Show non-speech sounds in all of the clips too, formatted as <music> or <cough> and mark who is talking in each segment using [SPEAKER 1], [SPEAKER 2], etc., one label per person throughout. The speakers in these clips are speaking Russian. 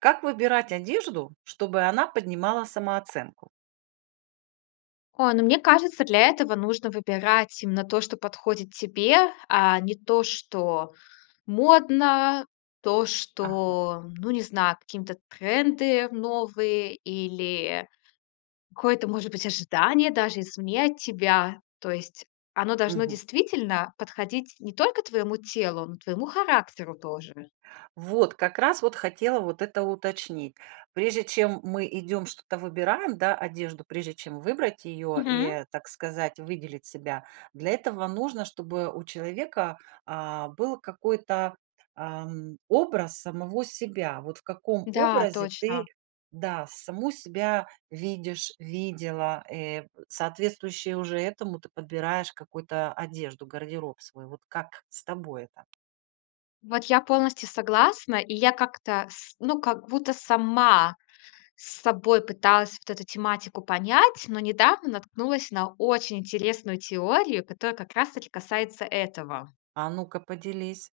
[SPEAKER 1] Как выбирать одежду, чтобы она поднимала самооценку?
[SPEAKER 2] Ой, ну, мне кажется, для этого нужно выбирать именно то, что подходит тебе, а не то, что модно, то,
[SPEAKER 1] Ага.
[SPEAKER 2] что ну, не знаю, каким-то тренды новые или какое-то, может быть, ожидание даже изменять тебя. То есть оно должно
[SPEAKER 1] Мгм.
[SPEAKER 2] действительно подходить не только твоему телу, но и твоему характеру тоже.
[SPEAKER 1] Вот, как раз вот хотела вот это уточнить. Прежде чем мы идём что-то выбираем, да, одежду, прежде чем выбрать её
[SPEAKER 2] Мгм.
[SPEAKER 1] и, так сказать, выделить себя для этого нужно, чтобы у человека, а, был какой-то, эм, образ самого себя. Вот в каком
[SPEAKER 2] Да,
[SPEAKER 1] образе ты
[SPEAKER 2] точно.
[SPEAKER 1] да, саму себя видишь, видела, э соответствующе уже этому ты подбираешь какую-то одежду, гардероб свой. Вот как с тобой это?
[SPEAKER 2] Вот я полностью согласна, и я как-то, с ну, как будто сама с собой пыталась вот эту тематику понять, но недавно наткнулась на очень интересную теорию, которая как раз таки касается этого.
[SPEAKER 1] А ну-ка поделись.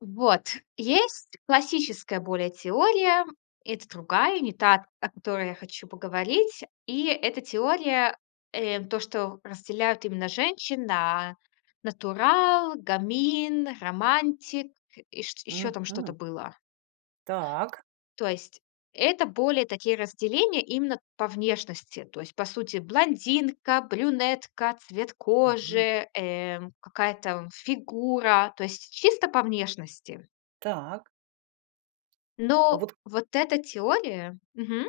[SPEAKER 2] Вот, есть классическая более теория. Это другая, не та, о которой я хочу поговорить. И эта теория, э, то, что разделяют именно женщин на натурал, гамин, романтик, и чт ещё там что-то
[SPEAKER 1] Мгм.
[SPEAKER 2] было.
[SPEAKER 1] Так.
[SPEAKER 2] То есть, это более такие разделения именно по внешности. То есть, по сути, блондинка, брюнетка, цвет
[SPEAKER 1] Мгм.
[SPEAKER 2] кожи, эм, какая там фигура, то есть чисто по внешности.
[SPEAKER 1] Так. А
[SPEAKER 2] Но
[SPEAKER 1] вот
[SPEAKER 2] вот эта теория мгм...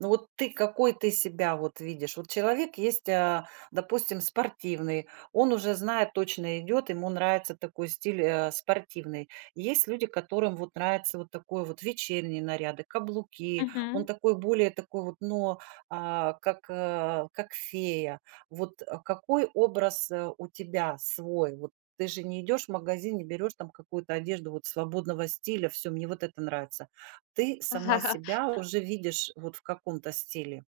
[SPEAKER 1] Ну, вот ты какой, ты себя вот видишь? Вот человек есть, а, допустим, спортивный. Он уже знает, точно идёт, ему нравится такой стиль, а, спортивный. Есть люди, которым вот нравится вот такой вот вечерние наряды, каблуки, он
[SPEAKER 2] Мгм.
[SPEAKER 1] такой более такой вот, но, а, как, а, как фея. Вот, э, какой образ, а, у тебя свой? Вот ты же не идешь в магазин, не берешь там какую-то одежду вот свободного стиля: "Всё, мне вот это нравится". Ты сама себя
[SPEAKER 2] <laughs>
[SPEAKER 1] уже видишь вот в каком-то стиле.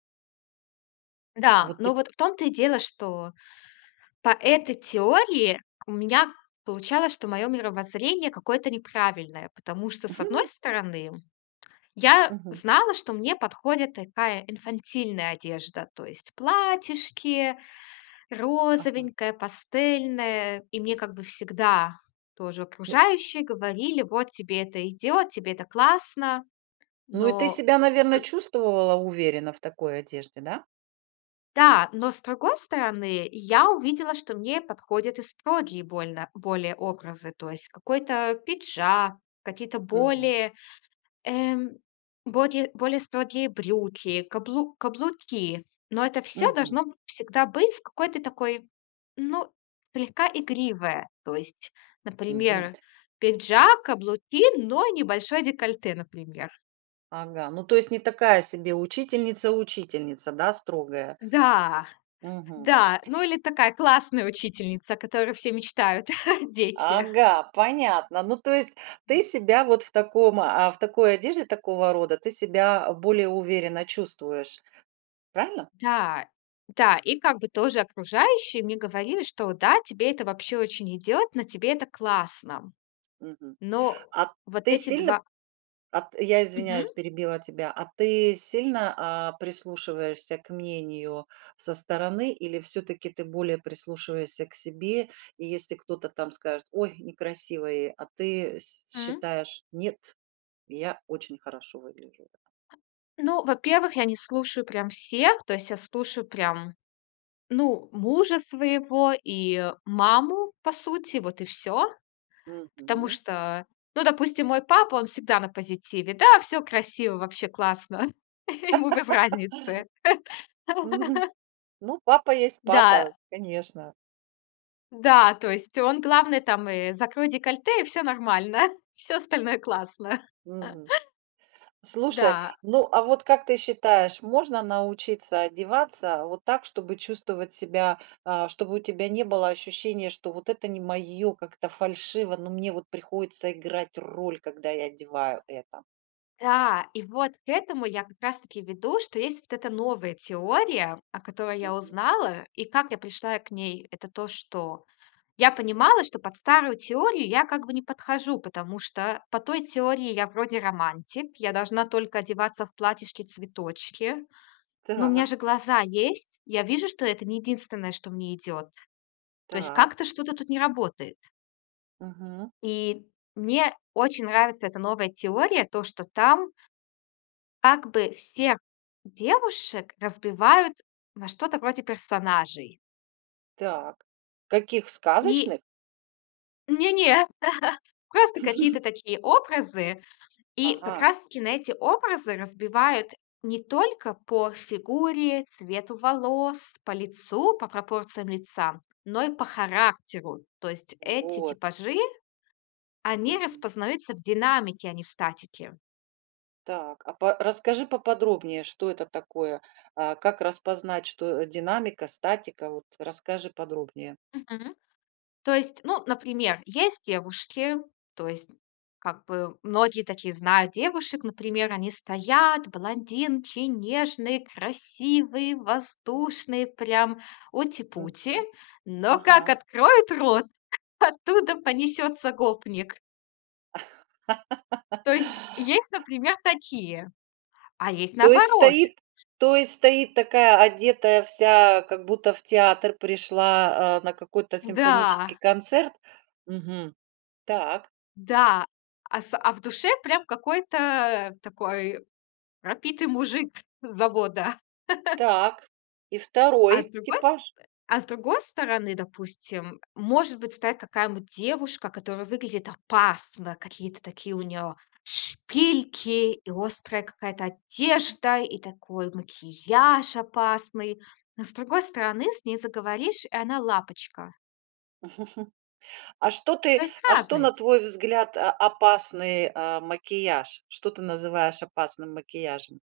[SPEAKER 2] Да,
[SPEAKER 1] Вот
[SPEAKER 2] но
[SPEAKER 1] ты
[SPEAKER 2] вот в том-то и дело, что по этой теории у меня получалось, что моё мировоззрение какое-то неправильное, потому что, с одной стороны, <tsk> я
[SPEAKER 1] Мгм.
[SPEAKER 2] знала, что мне подходит такая инфантильная одежда, то есть платьишки,
[SPEAKER 1] Ага.
[SPEAKER 2] розовенькая, пастельная. И мне как бы всегда тоже
[SPEAKER 1] Ну.
[SPEAKER 2] окружающие говорили: "Вот, тебе это идёт, тебе это классно".
[SPEAKER 1] Ну, и ты
[SPEAKER 2] Но
[SPEAKER 1] себя, наверно,
[SPEAKER 2] п
[SPEAKER 1] чувствовала уверенно в такой одежде, да?
[SPEAKER 2] Да, но с другой стороны, я увидела, что мне подходят и строгие больно более образы. То есть какой-то пиджак, какие-то
[SPEAKER 1] Мгм.
[SPEAKER 2] более, эм, бокее более строгие брюки, каблу каблуки. Но это всё
[SPEAKER 1] Мгм.
[SPEAKER 2] должно б всегда быть в какой-то такой, ну, слегка игривое. То есть,
[SPEAKER 1] Мгм.
[SPEAKER 2] например, пиджак, каблуки, но и небольшое декольте, например. <chuckles>
[SPEAKER 1] Ага, ну, то есть не такая себе учительница-учительница, да, строгая?
[SPEAKER 2] Да,
[SPEAKER 1] Мгм.
[SPEAKER 2] да. Ну, или такая классная учительница, о которой все мечтают, <chuckles> дети.
[SPEAKER 1] Ага, понятно. Ну, то есть ты себя вот в таком а, в такой одежде такого рода ты себя, а, более уверенно чувствуешь, правильно?
[SPEAKER 2] Да, да, и как бы тоже окружающие мне говорили, что да, тебе это вообще очень идёт, на тебе это классно.
[SPEAKER 1] Мгм,
[SPEAKER 2] Но
[SPEAKER 1] а
[SPEAKER 2] вот
[SPEAKER 1] ты
[SPEAKER 2] эти
[SPEAKER 1] сильно,
[SPEAKER 2] 2
[SPEAKER 1] а, т я
[SPEAKER 2] Мгм.
[SPEAKER 1] извиняюсь, перебила тебя, а ты сильно, а, прислушиваешься к мнению со стороны или всё-таки ты более прислушиваешься к себе? И если кто-то там скажет: "Ой, некрасивое", а ты с
[SPEAKER 2] М-м.
[SPEAKER 1] считаешь: "Нет, я очень хорошо выгляжу"?
[SPEAKER 2] Ну, во-первых, я не слушаю прям всех. То есть я слушаю прям, ну, мужа своего и, э, маму, по сути, вот и всё. Потому
[SPEAKER 1] Мгм.
[SPEAKER 2] что, ну, допустим, мой папа, он всегда на позитиве, да, всё красиво, вообще классно. <chuckles> Ему без разницы.
[SPEAKER 1] <laughs> Мгм.
[SPEAKER 2] <laughs>
[SPEAKER 1] Ну, папа есть
[SPEAKER 2] Да.
[SPEAKER 1] папа, конечно.
[SPEAKER 2] Да, то есть он, главное, там, э, "закрой декольте", и всё нормально. Всё остальное классно.
[SPEAKER 1] Мгм.
[SPEAKER 2] <laughs>
[SPEAKER 1] Слушай,
[SPEAKER 2] Да.
[SPEAKER 1] ну, а вот как ты считаешь, можно научиться одеваться вот так, чтобы чувствовать себя, а, чтобы у тебя не было ощущения, что вот это не моё, как-то фальшиво, но мне вот приходится играть роль, когда я одеваю это?
[SPEAKER 2] Да, и вот к этому я как раз-таки веду, что есть вот эта новая теория, о которой я
[SPEAKER 1] Мгм.
[SPEAKER 2] узнала, и как я пришла к ней. Это то, что я понимала, что под старую теорию я как бы не подхожу, потому что по той теории я вроде романтик, я должна только одеваться в платьишки-цветочки. Но у меня
[SPEAKER 1] Так.
[SPEAKER 2] же глаза есть. Я вижу, что это не единственное, что мне идёт. То есть
[SPEAKER 1] Так.
[SPEAKER 2] как-то что-то тут не работает.
[SPEAKER 1] Мгм.
[SPEAKER 2] И мне очень нравится эта новая теория, то, что там Как бы всех девушек разбивают на что-то вроде персонажей.
[SPEAKER 1] Так. Каких
[SPEAKER 2] И
[SPEAKER 1] сказочных?
[SPEAKER 2] Не не, <laughs> просто какие-то
[SPEAKER 1] <laughs>
[SPEAKER 2] такие образы. И как
[SPEAKER 1] Ага.
[SPEAKER 2] раз таки на эти образы разбивают не только по фигуре, цвету волос, по лицу, по пропорциям лица, но и по характеру. То есть, эти
[SPEAKER 1] Вот.
[SPEAKER 2] типажи, они
[SPEAKER 1] Мгм.
[SPEAKER 2] распознаются в динамике, а не в статике.
[SPEAKER 1] Так, а па расскажи поподробнее, что это такое, а как распознать, что, э, динамика, статика, вот, расскажи подробнее.
[SPEAKER 2] Мгм. То есть, ну, например, есть девушки, то есть, как бы многие таких знают девушек, например, они стоят блондинки, нежные, красивые, воздушные, прям ути-пути,
[SPEAKER 1] Мгм.
[SPEAKER 2] но как
[SPEAKER 1] Ага.
[SPEAKER 2] откроют рот, оттуда понесётся гопник.
[SPEAKER 1] <laughs>
[SPEAKER 2] То есть, есть, например, такие, а есть
[SPEAKER 1] То есть,
[SPEAKER 2] наоборот.
[SPEAKER 1] стоит то есть, стоит такая одетая вся, как будто в театр пришла, а, на какой-то симфонический
[SPEAKER 2] Да.
[SPEAKER 1] концерт. Мгм. Так.
[SPEAKER 2] Да, а с а в душе, прям, какой-то такой пропитый мужик с завода. <laughs>
[SPEAKER 1] Так. И
[SPEAKER 2] А с
[SPEAKER 1] второй
[SPEAKER 2] другой с
[SPEAKER 1] типаж?
[SPEAKER 2] а с другой стороны, допустим, может быть, стоит какая-то девушка, которая выглядит опасно, какие-то такие у неё шпильки, и острая какая-то одежда, и такой макияж опасный. Но с другой стороны, с ней заговоришь, и она- лапочка.
[SPEAKER 1] <chuckles> А что
[SPEAKER 2] То
[SPEAKER 1] ты,
[SPEAKER 2] есть
[SPEAKER 1] а что
[SPEAKER 2] разные
[SPEAKER 1] на
[SPEAKER 2] ть
[SPEAKER 1] твой взгляд о опасный э, макияж? Что ты называешь опасным макияжем?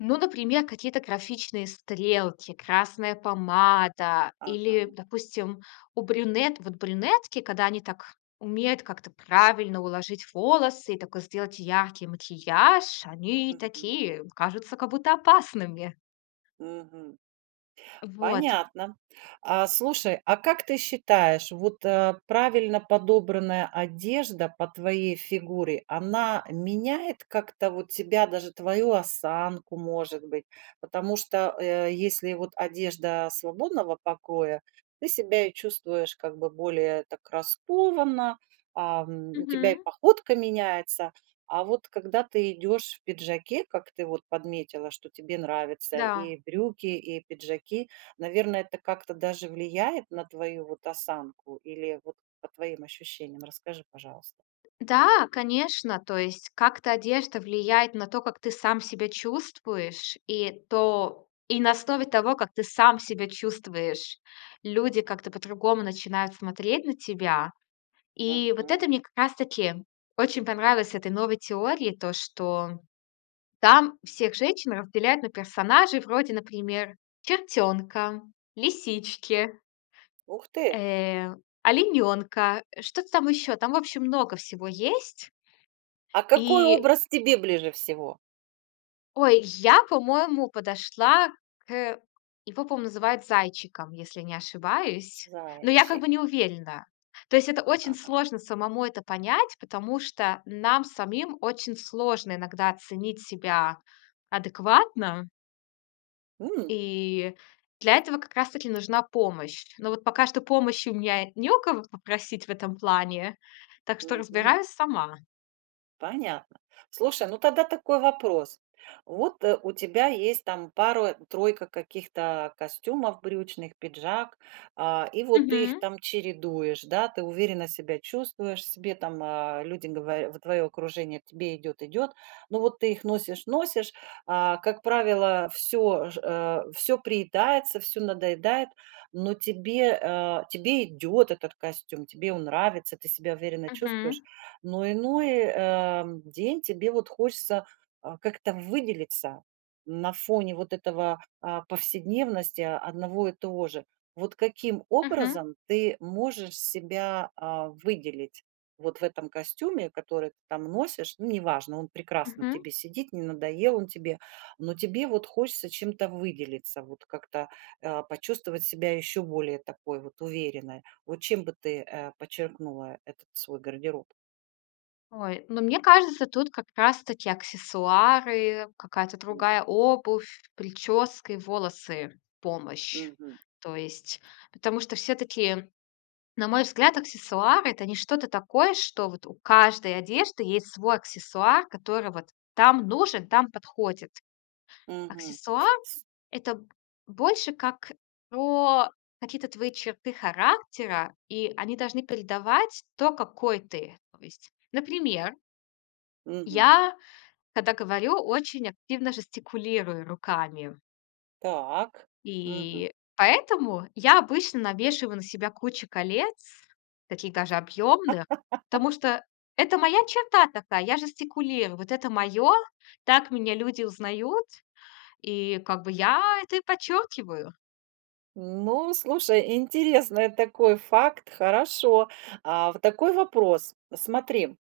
[SPEAKER 2] Ну, например, какие-то графичные стрелки, красная помада или,
[SPEAKER 1] Ага.
[SPEAKER 2] допустим, у брюнет вот брюнетки, когда они так умеют как-то правильно уложить волосы и такой сделать яркий макияж, они
[SPEAKER 1] Мгм.
[SPEAKER 2] такие кажутся как будто опасными!
[SPEAKER 1] Мгм.
[SPEAKER 2] Вот.
[SPEAKER 1] Понятно. А, слушай, а как ты считаешь, вот, э, правильно подобранная одежда по твоей фигуре, она меняет как-то вот тебя, даже твою осанку, может быть? Потому что, э, если вот одежда свободного покроя, ты себя чувствуешь как бы более так раскованно, ам, у тебя и
[SPEAKER 2] Мгм.
[SPEAKER 1] походка меняется! А вот когда ты идешь в пиджаке, как ты вот подметила, что тебе нравится
[SPEAKER 2] Да.
[SPEAKER 1] и брюки, и пиджаки, наверное, это как-то даже влияет на твою, вот, осанку? Или, вот, по твоим ощущениям? Расскажи, пожалуйста.
[SPEAKER 2] Да, конечно. То есть как-то одежда влияет на то, как ты сам себя чувствуешь. И то, и на основе того, как ты сам себя чувствуешь, люди как-то по-другому начинают смотреть на тебя. И вот
[SPEAKER 1] Мгм.
[SPEAKER 2] это мне как раз таки очень понравилось с этой новой теории, то, что там всех женщин разделяют на персонажей вроде, например: чертёнка, лисички...
[SPEAKER 1] Ух ты!
[SPEAKER 2] э, оленёнка, что-то там ещё. Там, в общем, много всего есть.
[SPEAKER 1] А какой
[SPEAKER 2] И...
[SPEAKER 1] образ тебе ближе всего?
[SPEAKER 2] Ой, я, по-моему, подошла кэ его по-моему, называют зайчиком, если не ошибаюсь. Но я как
[SPEAKER 1] Зайчик.
[SPEAKER 2] бы не уверена. То есть это очень
[SPEAKER 1] Ага.
[SPEAKER 2] сложно самому это понять, потому что нам самим очень сложно иногда оценить себя адекватно.
[SPEAKER 1] У!
[SPEAKER 2] И для этого как раз таки нужна помощь. Но вот пока что помощи у меня не у кого попросить в этом плане, так что
[SPEAKER 1] Мгм.
[SPEAKER 2] разбираюсь сама.
[SPEAKER 1] Понятно. Слушай, ну тогда такой вопрос. Вот, э, у тебя есть там 2 3 каких-то костюмов брючных, пиджак. Э, и вот ты их
[SPEAKER 2] Мгм.
[SPEAKER 1] там чередуешь, да, ты уверенно себя чувствуешь себе, э, там люди говоря в твое окружение: "Тебе идёт, идёт." Но вот ты их носишь, носишь, э, как правило, всё же, э, всё приедается, всё надоедает. Но тебе, э, тебе идет этот костюм, тебе он нравится, ты себя уверенно чувствуешь,
[SPEAKER 2] Мгм.
[SPEAKER 1] но иной, э, день тебе вот хочется, а как-то выделиться на фоне вот этого, а, повседневности одного и того же. Вот каким
[SPEAKER 2] Мгм.
[SPEAKER 1] образом ты можешь себя, а, выделить? Вот в этом костюме, который ты там носишь. Ну, неважно, он прекрасно на
[SPEAKER 2] Мгм.
[SPEAKER 1] тебе сидит, не надоел он тебе. Но тебе вот хочется чем-то выделиться, вот как-то, э, почувствовать себя еще более такой вот уверенной. Вот чем бы ты, э, подчеркнула этот свой гардероб?
[SPEAKER 2] Ой, ну, мне кажется, тут как раз таки аксессуары, какая-то
[SPEAKER 1] М.
[SPEAKER 2] другая обувь, причёски, волосы, помощь.
[SPEAKER 1] Мгм.
[SPEAKER 2] То есть, потому что всё-таки, на мой взгляд, аксессуар- это не что-то такое, что вот у каждой одежды есть свой аксессуар, который вот там нужен, там подходит.
[SPEAKER 1] Мгм.
[SPEAKER 2] Аксессуар-
[SPEAKER 1] С
[SPEAKER 2] это б больше как про какие-то твои черты характера, и они должны передавать то, какой ты. То есть, например...
[SPEAKER 1] Мгм.
[SPEAKER 2] я, когда говорю, очень активно жестикулирую руками.
[SPEAKER 1] Так. Мгм.
[SPEAKER 2] И поэтому я обычно навешиваю на себя кучу колец, таких даже объёмных,
[SPEAKER 1] <laughs>
[SPEAKER 2] потому что это моя черта такая, я жестикулирую. Вот это моё. Так меня люди узнают. И как бы я это и подчёркиваю.
[SPEAKER 1] Ну, слушай, интересный такой факт, хорошо. А, вот такой вопрос. Смотри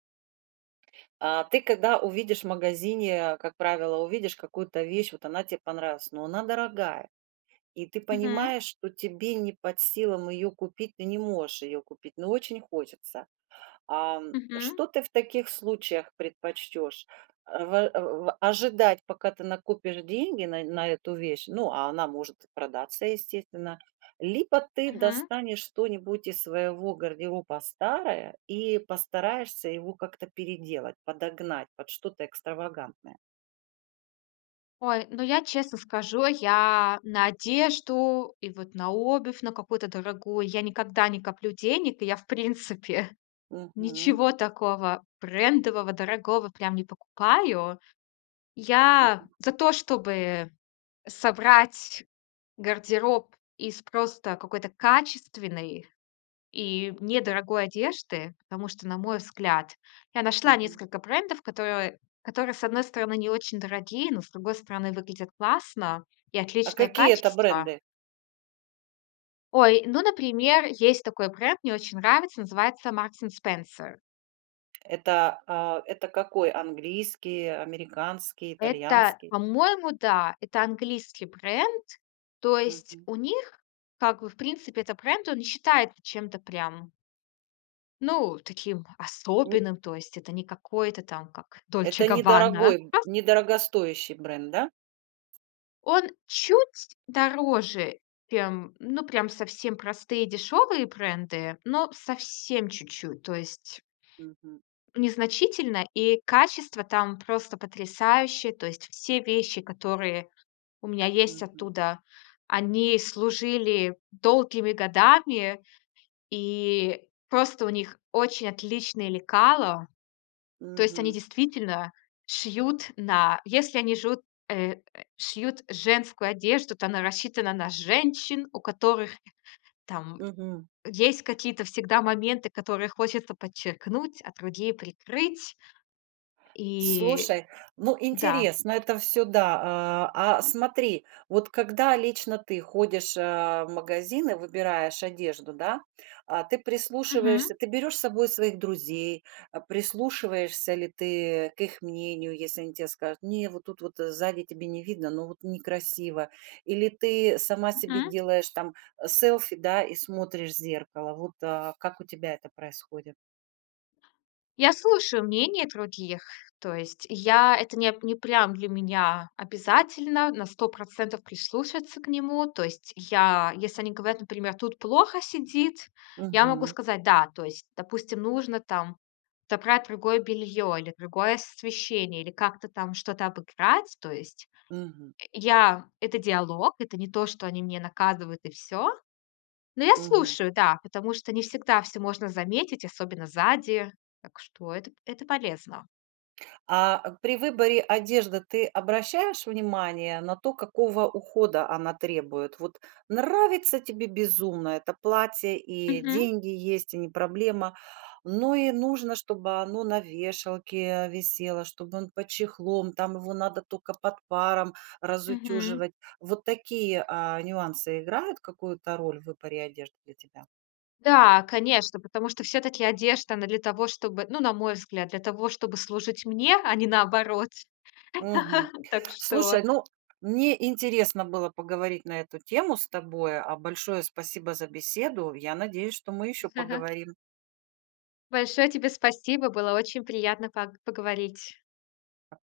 [SPEAKER 1] А, ты когда увидишь в магазине, как правило, увидишь какую-то вещь, вот она тебе понравилась. Но она дорогая, и ты
[SPEAKER 2] Мгм.
[SPEAKER 1] понимаешь, что тебе не под силам её купить. Ты не можешь её купить, но очень хочется. Ам,
[SPEAKER 2] Мгм.
[SPEAKER 1] что ты в таких случаях предпочтёшь? Э, вэ о ожидать, пока ты накопишь деньги на на эту вещь? Ну, а она может и продаться, естественно. Либо ты
[SPEAKER 2] Мгм.
[SPEAKER 1] достанешь что-нибудь из своего гардероба старое и постараешься его как-то переделать, подогнать под что-то экстравагантное.
[SPEAKER 2] Ой, ну я, честно скажу, я на одежду и вот на обувь на какую-то дорогую, я никогда не коплю денег. И я, в принципе,
[SPEAKER 1] Мгм.
[SPEAKER 2] ничего такого брендового, дорогого прям не покупаю. Я
[SPEAKER 1] Мгм.
[SPEAKER 2] за то, чтобы собрать гардероб из просто какой-то качественной и недорогой одежды. Потому что, на мой взгляд, я нашла
[SPEAKER 1] Мгм.
[SPEAKER 2] несколько брендов, которые которые, с одной стороны, не очень дорогие, но, с другой стороны, выглядят классно, и
[SPEAKER 1] А
[SPEAKER 2] отличное
[SPEAKER 1] какие это
[SPEAKER 2] качество.
[SPEAKER 1] бренды?
[SPEAKER 2] Ой, ну, например, есть такой бренд, мне очень нравится, называется Marcs& Spenser.
[SPEAKER 1] Это, а, это какой? Английский, американский,
[SPEAKER 2] Это,
[SPEAKER 1] итальянский?
[SPEAKER 2] по-моему, да. Это английский бренд. То есть
[SPEAKER 1] Мгм.
[SPEAKER 2] у них как бы, в принципе, этот бренд, он не считает чем-то прям... ну, таким
[SPEAKER 1] Н
[SPEAKER 2] особенным. То есть это не какое-то там как Dolce
[SPEAKER 1] Это
[SPEAKER 2] Gabbana!
[SPEAKER 1] недорогой, б недорогостоящий бренд, да?
[SPEAKER 2] Он чуть дороже, чем, ну, прям совсем простые дешёвые бренды, но совсем чуть-чуть. То есть...
[SPEAKER 1] Мгм.
[SPEAKER 2] незначительно, и качество там просто потрясающее. То есть все вещи, которые у меня есть
[SPEAKER 1] Мгм.
[SPEAKER 2] оттуда, они служили долгими годами, и просто у них очень отличные лекало. То есть, они
[SPEAKER 1] Мгм.
[SPEAKER 2] действительно шьют на если они жут э, э, шьют женскую одежду, то она рассчитана на женщин, у которых, там,
[SPEAKER 1] Мгм.
[SPEAKER 2] есть какие-то всегда моменты, которые хочется подчеркнуть, а другие прикрыть. И
[SPEAKER 1] Слушай, ну,
[SPEAKER 2] да.
[SPEAKER 1] интересно это всё, да. А а смотри, вот когда лично ты ходишь а в магазин и выбираешь одежду, да, а ты прислушиваешься,
[SPEAKER 2] Мгм.
[SPEAKER 1] ты берешь с собой своих друзей, а прислушиваешься ли ты к их мнению, если они те скажут не, вот тут вот сзади тебе не видно, но вот некрасиво. Или ты сама себе
[SPEAKER 2] Мгм.
[SPEAKER 1] делаешь там э селфи, да, и смотришь в зеркало. Вот а как у тебя это происходит?
[SPEAKER 2] Я слушаю мнение других, то есть я это неп не прям для меня обязательно на 100 процентов прислушаться к нему, то есть я если они говорят, например:"Тут плохо сидит". Я могу
[SPEAKER 1] Мгм.
[SPEAKER 2] сказать: "Да". То есть, допустим, нужно, там, забрать другое белье или другое освещение, или как-то там что-то обыграть то есть
[SPEAKER 1] Мгм.
[SPEAKER 2] Э, я это диалог, это не то, что они меня наказывают, и всё. Но я
[SPEAKER 1] Мгм.
[SPEAKER 2] слушаю, да, потому что не всегда всё можно заметить, особенно сзади. Так что это п это полезно.
[SPEAKER 1] А при выборе одежды ты обращаешь внимание на то, какого ухода она требует? Вот нравится тебе безумно это платье и
[SPEAKER 2] Мгм.
[SPEAKER 1] деньги есть, и не проблема, Но и нужно, чтобы оно на вешалке висело, чтобы он под чехлом, там его надо тока под паром
[SPEAKER 2] Мгм.
[SPEAKER 1] разутюживать. Вот такие а нюансы играют какую-то роль в выборе одежды для тебя?
[SPEAKER 2] Да, конечно, потому что всё-таки одежда, она для того, чтобы ну, на мой взгляд, для того, чтобы служить мне, а не наоборот.
[SPEAKER 1] Мгм.
[SPEAKER 2] <laughs> Так что
[SPEAKER 1] Слушай, ну мне интересно было поговорить на эту тему с тобой, а большое спасибо за беседу. Я надеюсь, что мы еще
[SPEAKER 2] З ага.
[SPEAKER 1] поговорим.
[SPEAKER 2] Большое тебе спасибо, было очень приятно паг поговорить.
[SPEAKER 1] А